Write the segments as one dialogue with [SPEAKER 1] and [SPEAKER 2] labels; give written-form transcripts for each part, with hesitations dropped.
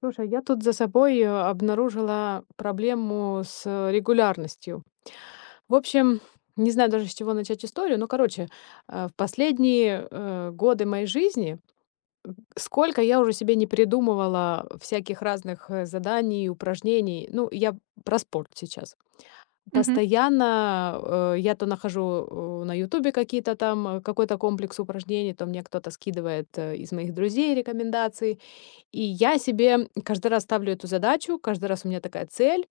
[SPEAKER 1] Слушай, я тут за собой обнаружила проблему с регулярностью. В общем, не знаю даже с чего начать историю, но, короче, в последние годы моей жизни, сколько я уже себе не придумывала всяких разных заданий, упражнений, ну, я про спорт сейчас.
[SPEAKER 2] Мгм,
[SPEAKER 1] Постоянно я то нахожу на Ютубе какие-то там, какой-то комплекс упражнений, то мне кто-то скидывает из моих друзей рекомендации, и я себе каждый раз ставлю эту задачу, каждый раз у меня такая цель,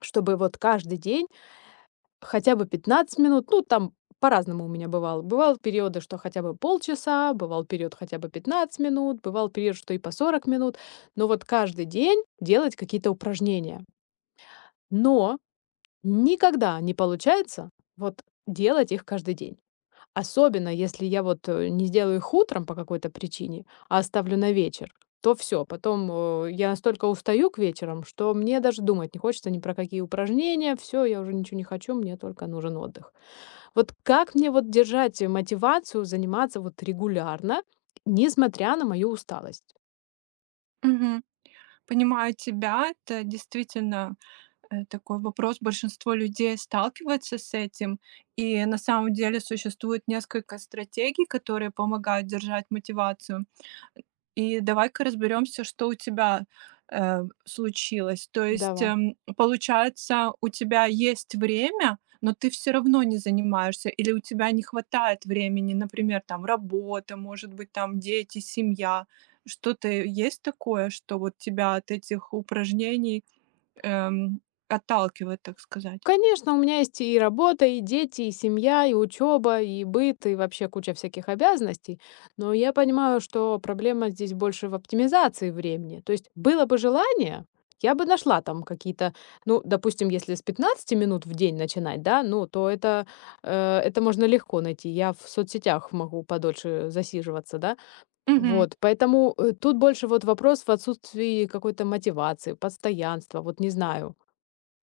[SPEAKER 1] чтобы вот каждый день хотя бы 15 минут, ну, там по-разному у меня бывало. Бывал периоды, что хотя бы полчаса, бывал период хотя бы 15 минут, бывал период, что и по 40 минут, но вот каждый день делать какие-то упражнения. Но никогда не получается вот делать их каждый день. Особенно, если я вот, не сделаю их утром по какой-то причине, а оставлю на вечер, то все, потом, я настолько устаю к вечерам, что мне даже думать не хочется ни про какие упражнения. Все, я уже ничего не хочу, мне только нужен отдых. Вот как мне вот держать, мотивацию заниматься вот регулярно, несмотря на мою усталость?
[SPEAKER 2] мгм. Понимаю тебя. Это действительно, такой вопрос. Большинство людей сталкивается с этим. И на самом деле существует несколько стратегий, которые помогают держать мотивацию. И давай-ка разберемся, что у тебя, случилось. То есть,
[SPEAKER 1] Давай.
[SPEAKER 2] получается, у тебя есть время, но ты все равно не занимаешься, или у тебя не хватает времени, например, там работа, может быть, там дети, семья. Что-то есть такое, что вот тебя от этих упражнений, эм, отталкивает, так сказать?
[SPEAKER 1] Конечно, у меня есть и работа, и дети, и семья, и учеба, и быт, и вообще куча всяких обязанностей. Но я понимаю, что проблема здесь больше в оптимизации времени. То есть было бы желание, я бы нашла там какие-то, ну, допустим, если с 15 минут в день начинать, да, ну, то это, это можно легко найти. Я в соцсетях могу подольше засиживаться, да.
[SPEAKER 2] Мгм.
[SPEAKER 1] Вот, поэтому тут больше вот вопрос в отсутствии какой-то мотивации, постоянства, вот не знаю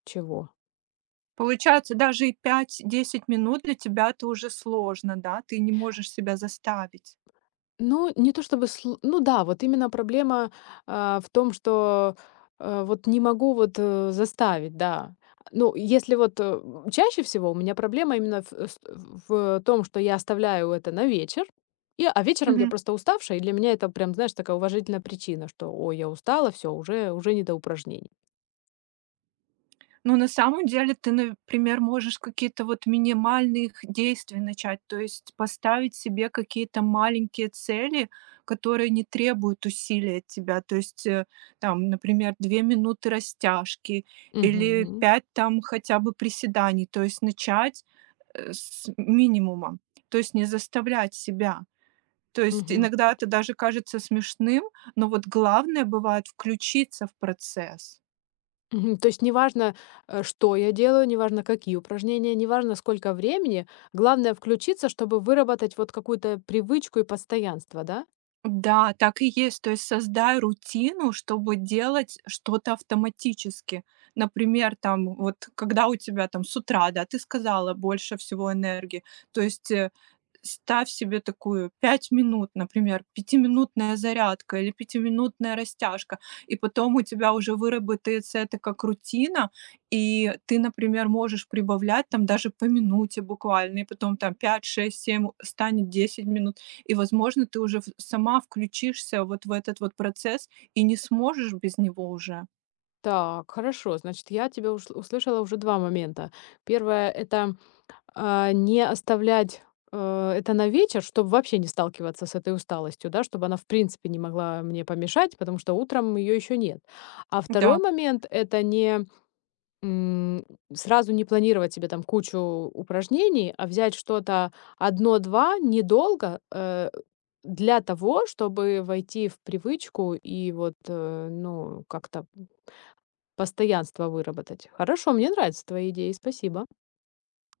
[SPEAKER 1] чего.
[SPEAKER 2] Получается, даже и пять-десять минут для тебя это уже сложно, да? Ты не можешь себя заставить.
[SPEAKER 1] Ну, не то чтобы сл ну да, вот именно проблема, а, в том, что, вот не могу вот, заставить, да. Ну, если вот, чаще всего у меня проблема именно в с в том, что я оставляю это на вечер, и, а вечером я
[SPEAKER 2] Мгм.
[SPEAKER 1] просто уставшая, и для меня это прям, знаешь, такая уважительная причина, что: «Ой, я устала, все, уже не до упражнений».
[SPEAKER 2] Ну, на самом деле ты, например, можешь какие-то вот минимальных действий начать, то есть поставить себе какие-то маленькие цели, которые не требуют усилий от тебя. То есть, там, например, 2 минуты растяжки или
[SPEAKER 1] Мгм.
[SPEAKER 2] 5 там хотя бы приседаний. То есть начать, с минимума, то есть не заставлять себя. То есть иногда это даже кажется смешным, но вот главное бывает включиться в процесс.
[SPEAKER 1] Мгм. То есть неважно, что я делаю, неважно, какие упражнения, неважно, сколько времени. Главное включиться, чтобы выработать вот какую-то привычку и постоянство, да?
[SPEAKER 2] Да, так и есть. То есть создай рутину, чтобы делать что-то автоматически. Например, там, вот когда у тебя там с утра, да, ты сказала, больше всего энергии. То есть ставь себе такую 5 минут, например, пятиминутная зарядка или пятиминутная растяжка, и потом у тебя уже выработается это как рутина, и ты, например, можешь прибавлять там даже по минуте буквально, и потом там 5, 6, 7 станет 10 минут, и, возможно, ты уже в сама включишься вот в этот вот процесс и не сможешь без него уже.
[SPEAKER 1] Так, хорошо. Значит, я тебя услышала уже два момента. Первое — это а, не оставлять это на вечер, чтобы вообще не сталкиваться с этой усталостью, да, чтобы она в принципе не могла мне помешать, потому что утром ее еще нет. А второй
[SPEAKER 2] Да.
[SPEAKER 1] момент — это не М, сразу не планировать себе там кучу упражнений, а взять что-то одно-два недолго, для того, чтобы войти в привычку и вот, ну, как-то постоянство выработать. Хорошо, мне нравятся твои идеи, спасибо.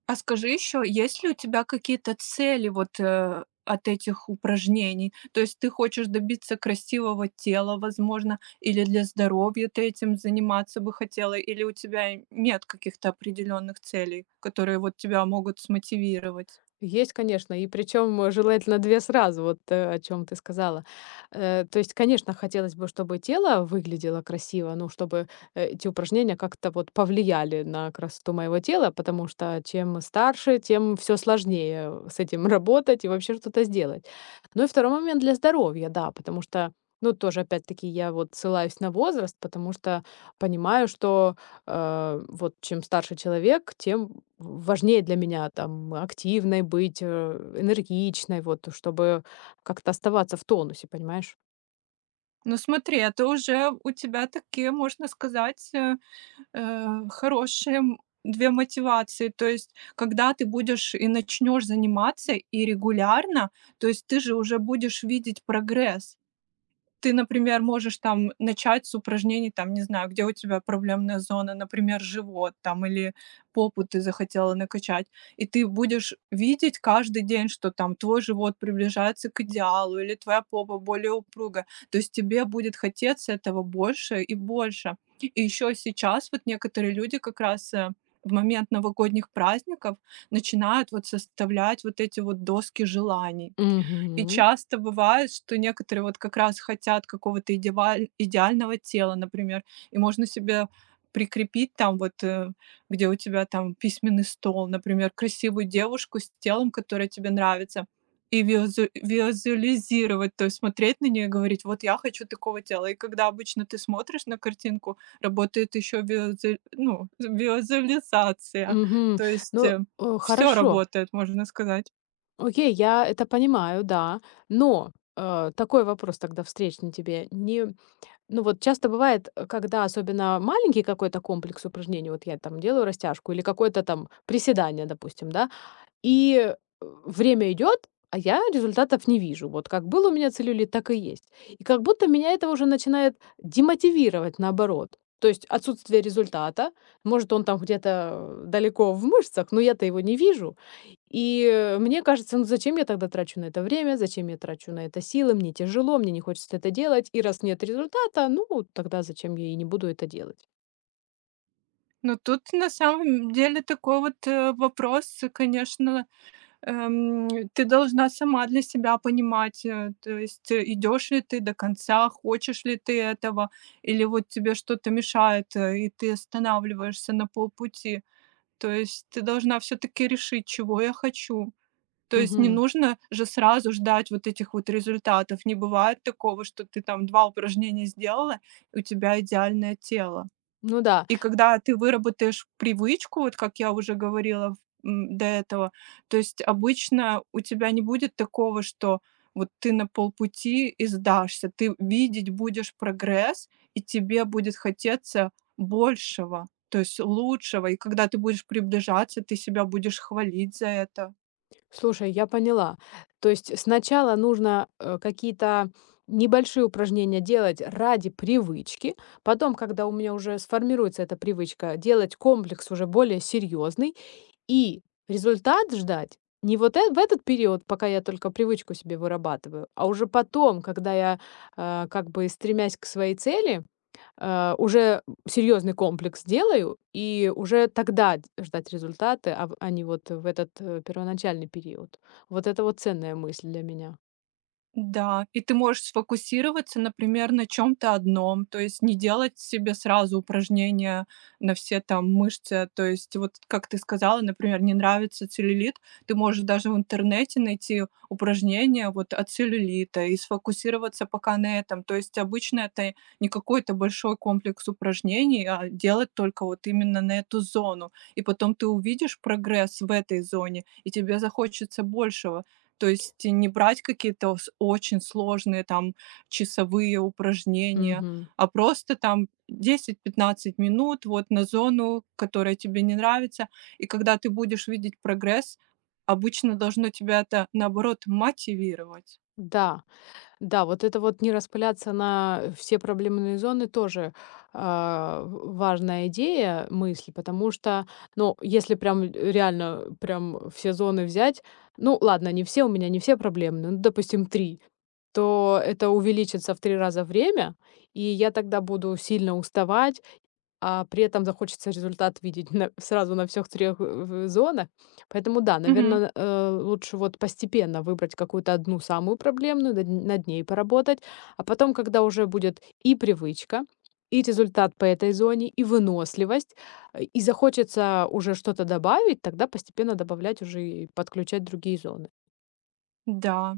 [SPEAKER 2] А скажи еще, есть ли у тебя какие-то цели вот, от этих упражнений? То есть ты хочешь добиться красивого тела, возможно, или для здоровья ты этим заниматься бы хотела, или у тебя и нет каких-то определенных целей, которые вот тебя могут смотивировать?
[SPEAKER 1] Есть, конечно, и причем, желательно 2 сразу, вот, о чем ты сказала. То есть, конечно, хотелось бы, чтобы тело выглядело красиво, ну, чтобы эти упражнения как-то вот повлияли на красоту моего тела, потому что чем старше, тем все сложнее с этим работать и вообще что-то сделать. Ну и второй момент для здоровья, да, потому что, ну, тоже опять-таки я вот ссылаюсь на возраст, потому что понимаю, что вот чем старше человек, тем важнее для меня там активной быть, энергичной, вот, чтобы как-то оставаться в тонусе, понимаешь?
[SPEAKER 2] Ну смотри, это уже у тебя такие, можно сказать, хорошие 2 мотивации. То есть, когда ты будешь и начнешь заниматься и регулярно, то есть ты же уже будешь видеть прогресс. Ты, например, можешь там начать с упражнений, там, не знаю, где у тебя проблемная зона, например, живот там или попу ты захотела накачать. И ты будешь видеть каждый день, что там твой живот приближается к идеалу или твоя попа более упруга, то есть тебе будет хотеться этого больше и больше. И еще сейчас вот некоторые люди как раз, в момент новогодних праздников начинают вот составлять вот эти вот доски желаний. И
[SPEAKER 1] Мгм.
[SPEAKER 2] часто бывает, что некоторые вот как раз хотят какого-то идеваль идеального тела, например, и можно себе прикрепить там вот, где у тебя там письменный стол, например, красивую девушку с телом, которое тебе нравится, и визуализировать, то есть смотреть на нее и говорить: "Вот я хочу такого тела". И когда обычно ты смотришь на картинку, работает еще ну, визуализация,
[SPEAKER 1] Мгм.
[SPEAKER 2] то есть,
[SPEAKER 1] Ну,
[SPEAKER 2] все
[SPEAKER 1] хорошо.
[SPEAKER 2] работает, можно сказать.
[SPEAKER 1] Окей, я это понимаю, да. Но такой вопрос тогда встречный тебе. Не, ну вот часто бывает, когда особенно маленький какой-то комплекс упражнений, вот я там делаю растяжку или какое-то там приседание, допустим, да, и, время идет, а я результатов не вижу. Вот как был у меня целлюлит, так и есть. И как будто меня это уже начинает демотивировать, наоборот. То есть отсутствие результата, может, он там где-то далеко в мышцах, но я-то его не вижу. И, мне кажется, ну зачем я тогда трачу на это время, зачем я трачу на это силы, мне тяжело, мне не хочется это делать, и раз нет результата, ну тогда зачем, я и не буду это делать.
[SPEAKER 2] Ну, тут на самом деле такой вот, вопрос, конечно, эм, ты должна сама для себя понимать, то есть идёшь ли ты до конца, хочешь ли ты этого, или вот тебе что-то мешает, и ты останавливаешься на полпути. То есть ты должна все таки решить, чего я хочу. То есть не
[SPEAKER 1] Мгм.
[SPEAKER 2] нужно же сразу ждать вот этих вот результатов. Не бывает такого, что ты там 2 упражнения сделала, и у тебя идеальное тело.
[SPEAKER 1] Ну да.
[SPEAKER 2] И когда ты выработаешь привычку, вот как я уже говорила до этого, то есть обычно у тебя не будет такого, что вот ты на полпути и сдашься. Ты видеть будешь прогресс, и тебе будет хотеться большего, то есть лучшего. И когда ты будешь приближаться, ты себя будешь хвалить за это.
[SPEAKER 1] Слушай, я поняла. То есть сначала нужно какие-то небольшие упражнения делать ради привычки, потом, когда у меня уже сформируется эта привычка, делать комплекс уже более серьезный и результат ждать не вот в этот период, пока я только привычку себе вырабатываю, а уже потом, когда я как бы стремясь к своей цели, уже серьезный комплекс делаю, и уже тогда д ждать результаты, а в а не вот в этот, первоначальный период. Вот это вот ценная мысль для меня.
[SPEAKER 2] Да, и ты можешь сфокусироваться, например, на чем то одном, то есть не делать себе сразу упражнения на все там мышцы. То есть вот, как ты сказала, например, не нравится целлюлит, ты можешь даже в интернете найти упражнения вот от целлюлита и сфокусироваться пока на этом. То есть обычно это не какой-то большой комплекс упражнений, а делать только вот именно на эту зону. И потом ты увидишь прогресс в этой зоне, и тебе захочется большего. То есть не брать какие-то с очень сложные там часовые упражнения,
[SPEAKER 1] Мгм.
[SPEAKER 2] а просто там 10-15 минут вот на зону, которая тебе не нравится. И когда ты будешь видеть прогресс, обычно должно тебя это, наоборот, мотивировать.
[SPEAKER 1] Да, да, вот это вот не распыляться на все проблемные зоны тоже, а, в важная идея, мысль, потому что, ну, если прям реально прям все зоны взять, ну, ладно, не все у меня, не все проблемные, ну, допустим, 3. То это увеличится в 3 раза время, и я тогда буду сильно уставать, а при этом захочется результат видеть на сразу на всех трех в зонах. Поэтому да,
[SPEAKER 2] Мгм.
[SPEAKER 1] наверное лучше вот постепенно выбрать какую-то одну самую проблемную, над ней поработать, а потом, когда уже будет и привычка, и результат по этой зоне, и выносливость, и захочется уже что-то добавить, тогда постепенно добавлять уже и подключать другие зоны.
[SPEAKER 2] Да.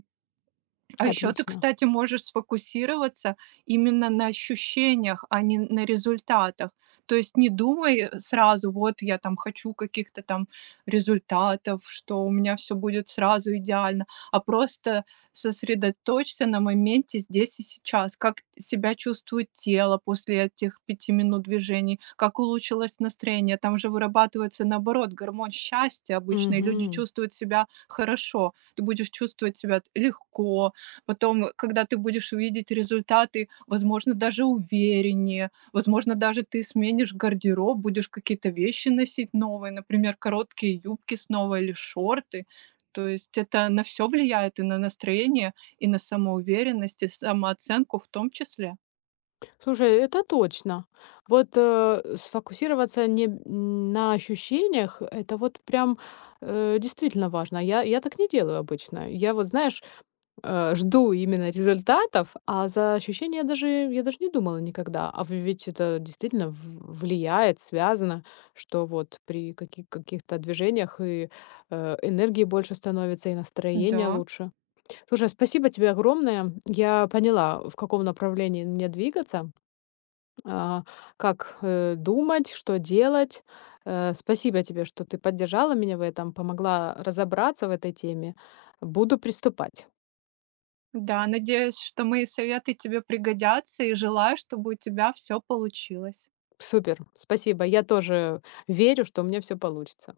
[SPEAKER 2] А еще ты,
[SPEAKER 1] Отлично.
[SPEAKER 2] кстати, можешь сфокусироваться именно на ощущениях, а не на результатах. То есть не думай сразу, вот я там хочу каких-то там результатов, что у меня все будет сразу идеально, а просто сосредоточься на моменте здесь и сейчас, как себя чувствует тело после этих пяти минут движений, как улучшилось настроение. Там же вырабатывается, наоборот, гормон счастья обычно, и люди
[SPEAKER 1] Мгм.
[SPEAKER 2] чувствуют себя хорошо. Ты будешь чувствовать себя легко. Потом, когда ты будешь видеть результаты, возможно, даже увереннее, возможно, даже ты сменишь гардероб, будешь какие-то вещи носить новые, например, короткие юбки снова или шорты. То есть это на все влияет, и на настроение, и на самоуверенность, и самооценку в том числе.
[SPEAKER 1] Слушай, это точно. Вот, сфокусироваться не м, на ощущениях — это вот прям, действительно важно. Я так не делаю обычно. Я вот, знаешь, жду именно результатов, а за ощущения я даже не думала никогда. А в ведь это действительно в влияет, связано, что вот при каких-то движениях и, энергии больше становится, и настроение
[SPEAKER 2] Да,
[SPEAKER 1] лучше. Слушай, спасибо тебе огромное. Я поняла, в каком направлении мне двигаться а, как, думать, что делать. Спасибо тебе, что ты поддержала меня в этом, помогла разобраться в этой теме. Буду приступать.
[SPEAKER 2] да, надеюсь, что мои советы тебе пригодятся, и желаю, чтобы у тебя все получилось.
[SPEAKER 1] Супер, спасибо. Я тоже верю, что у меня все получится.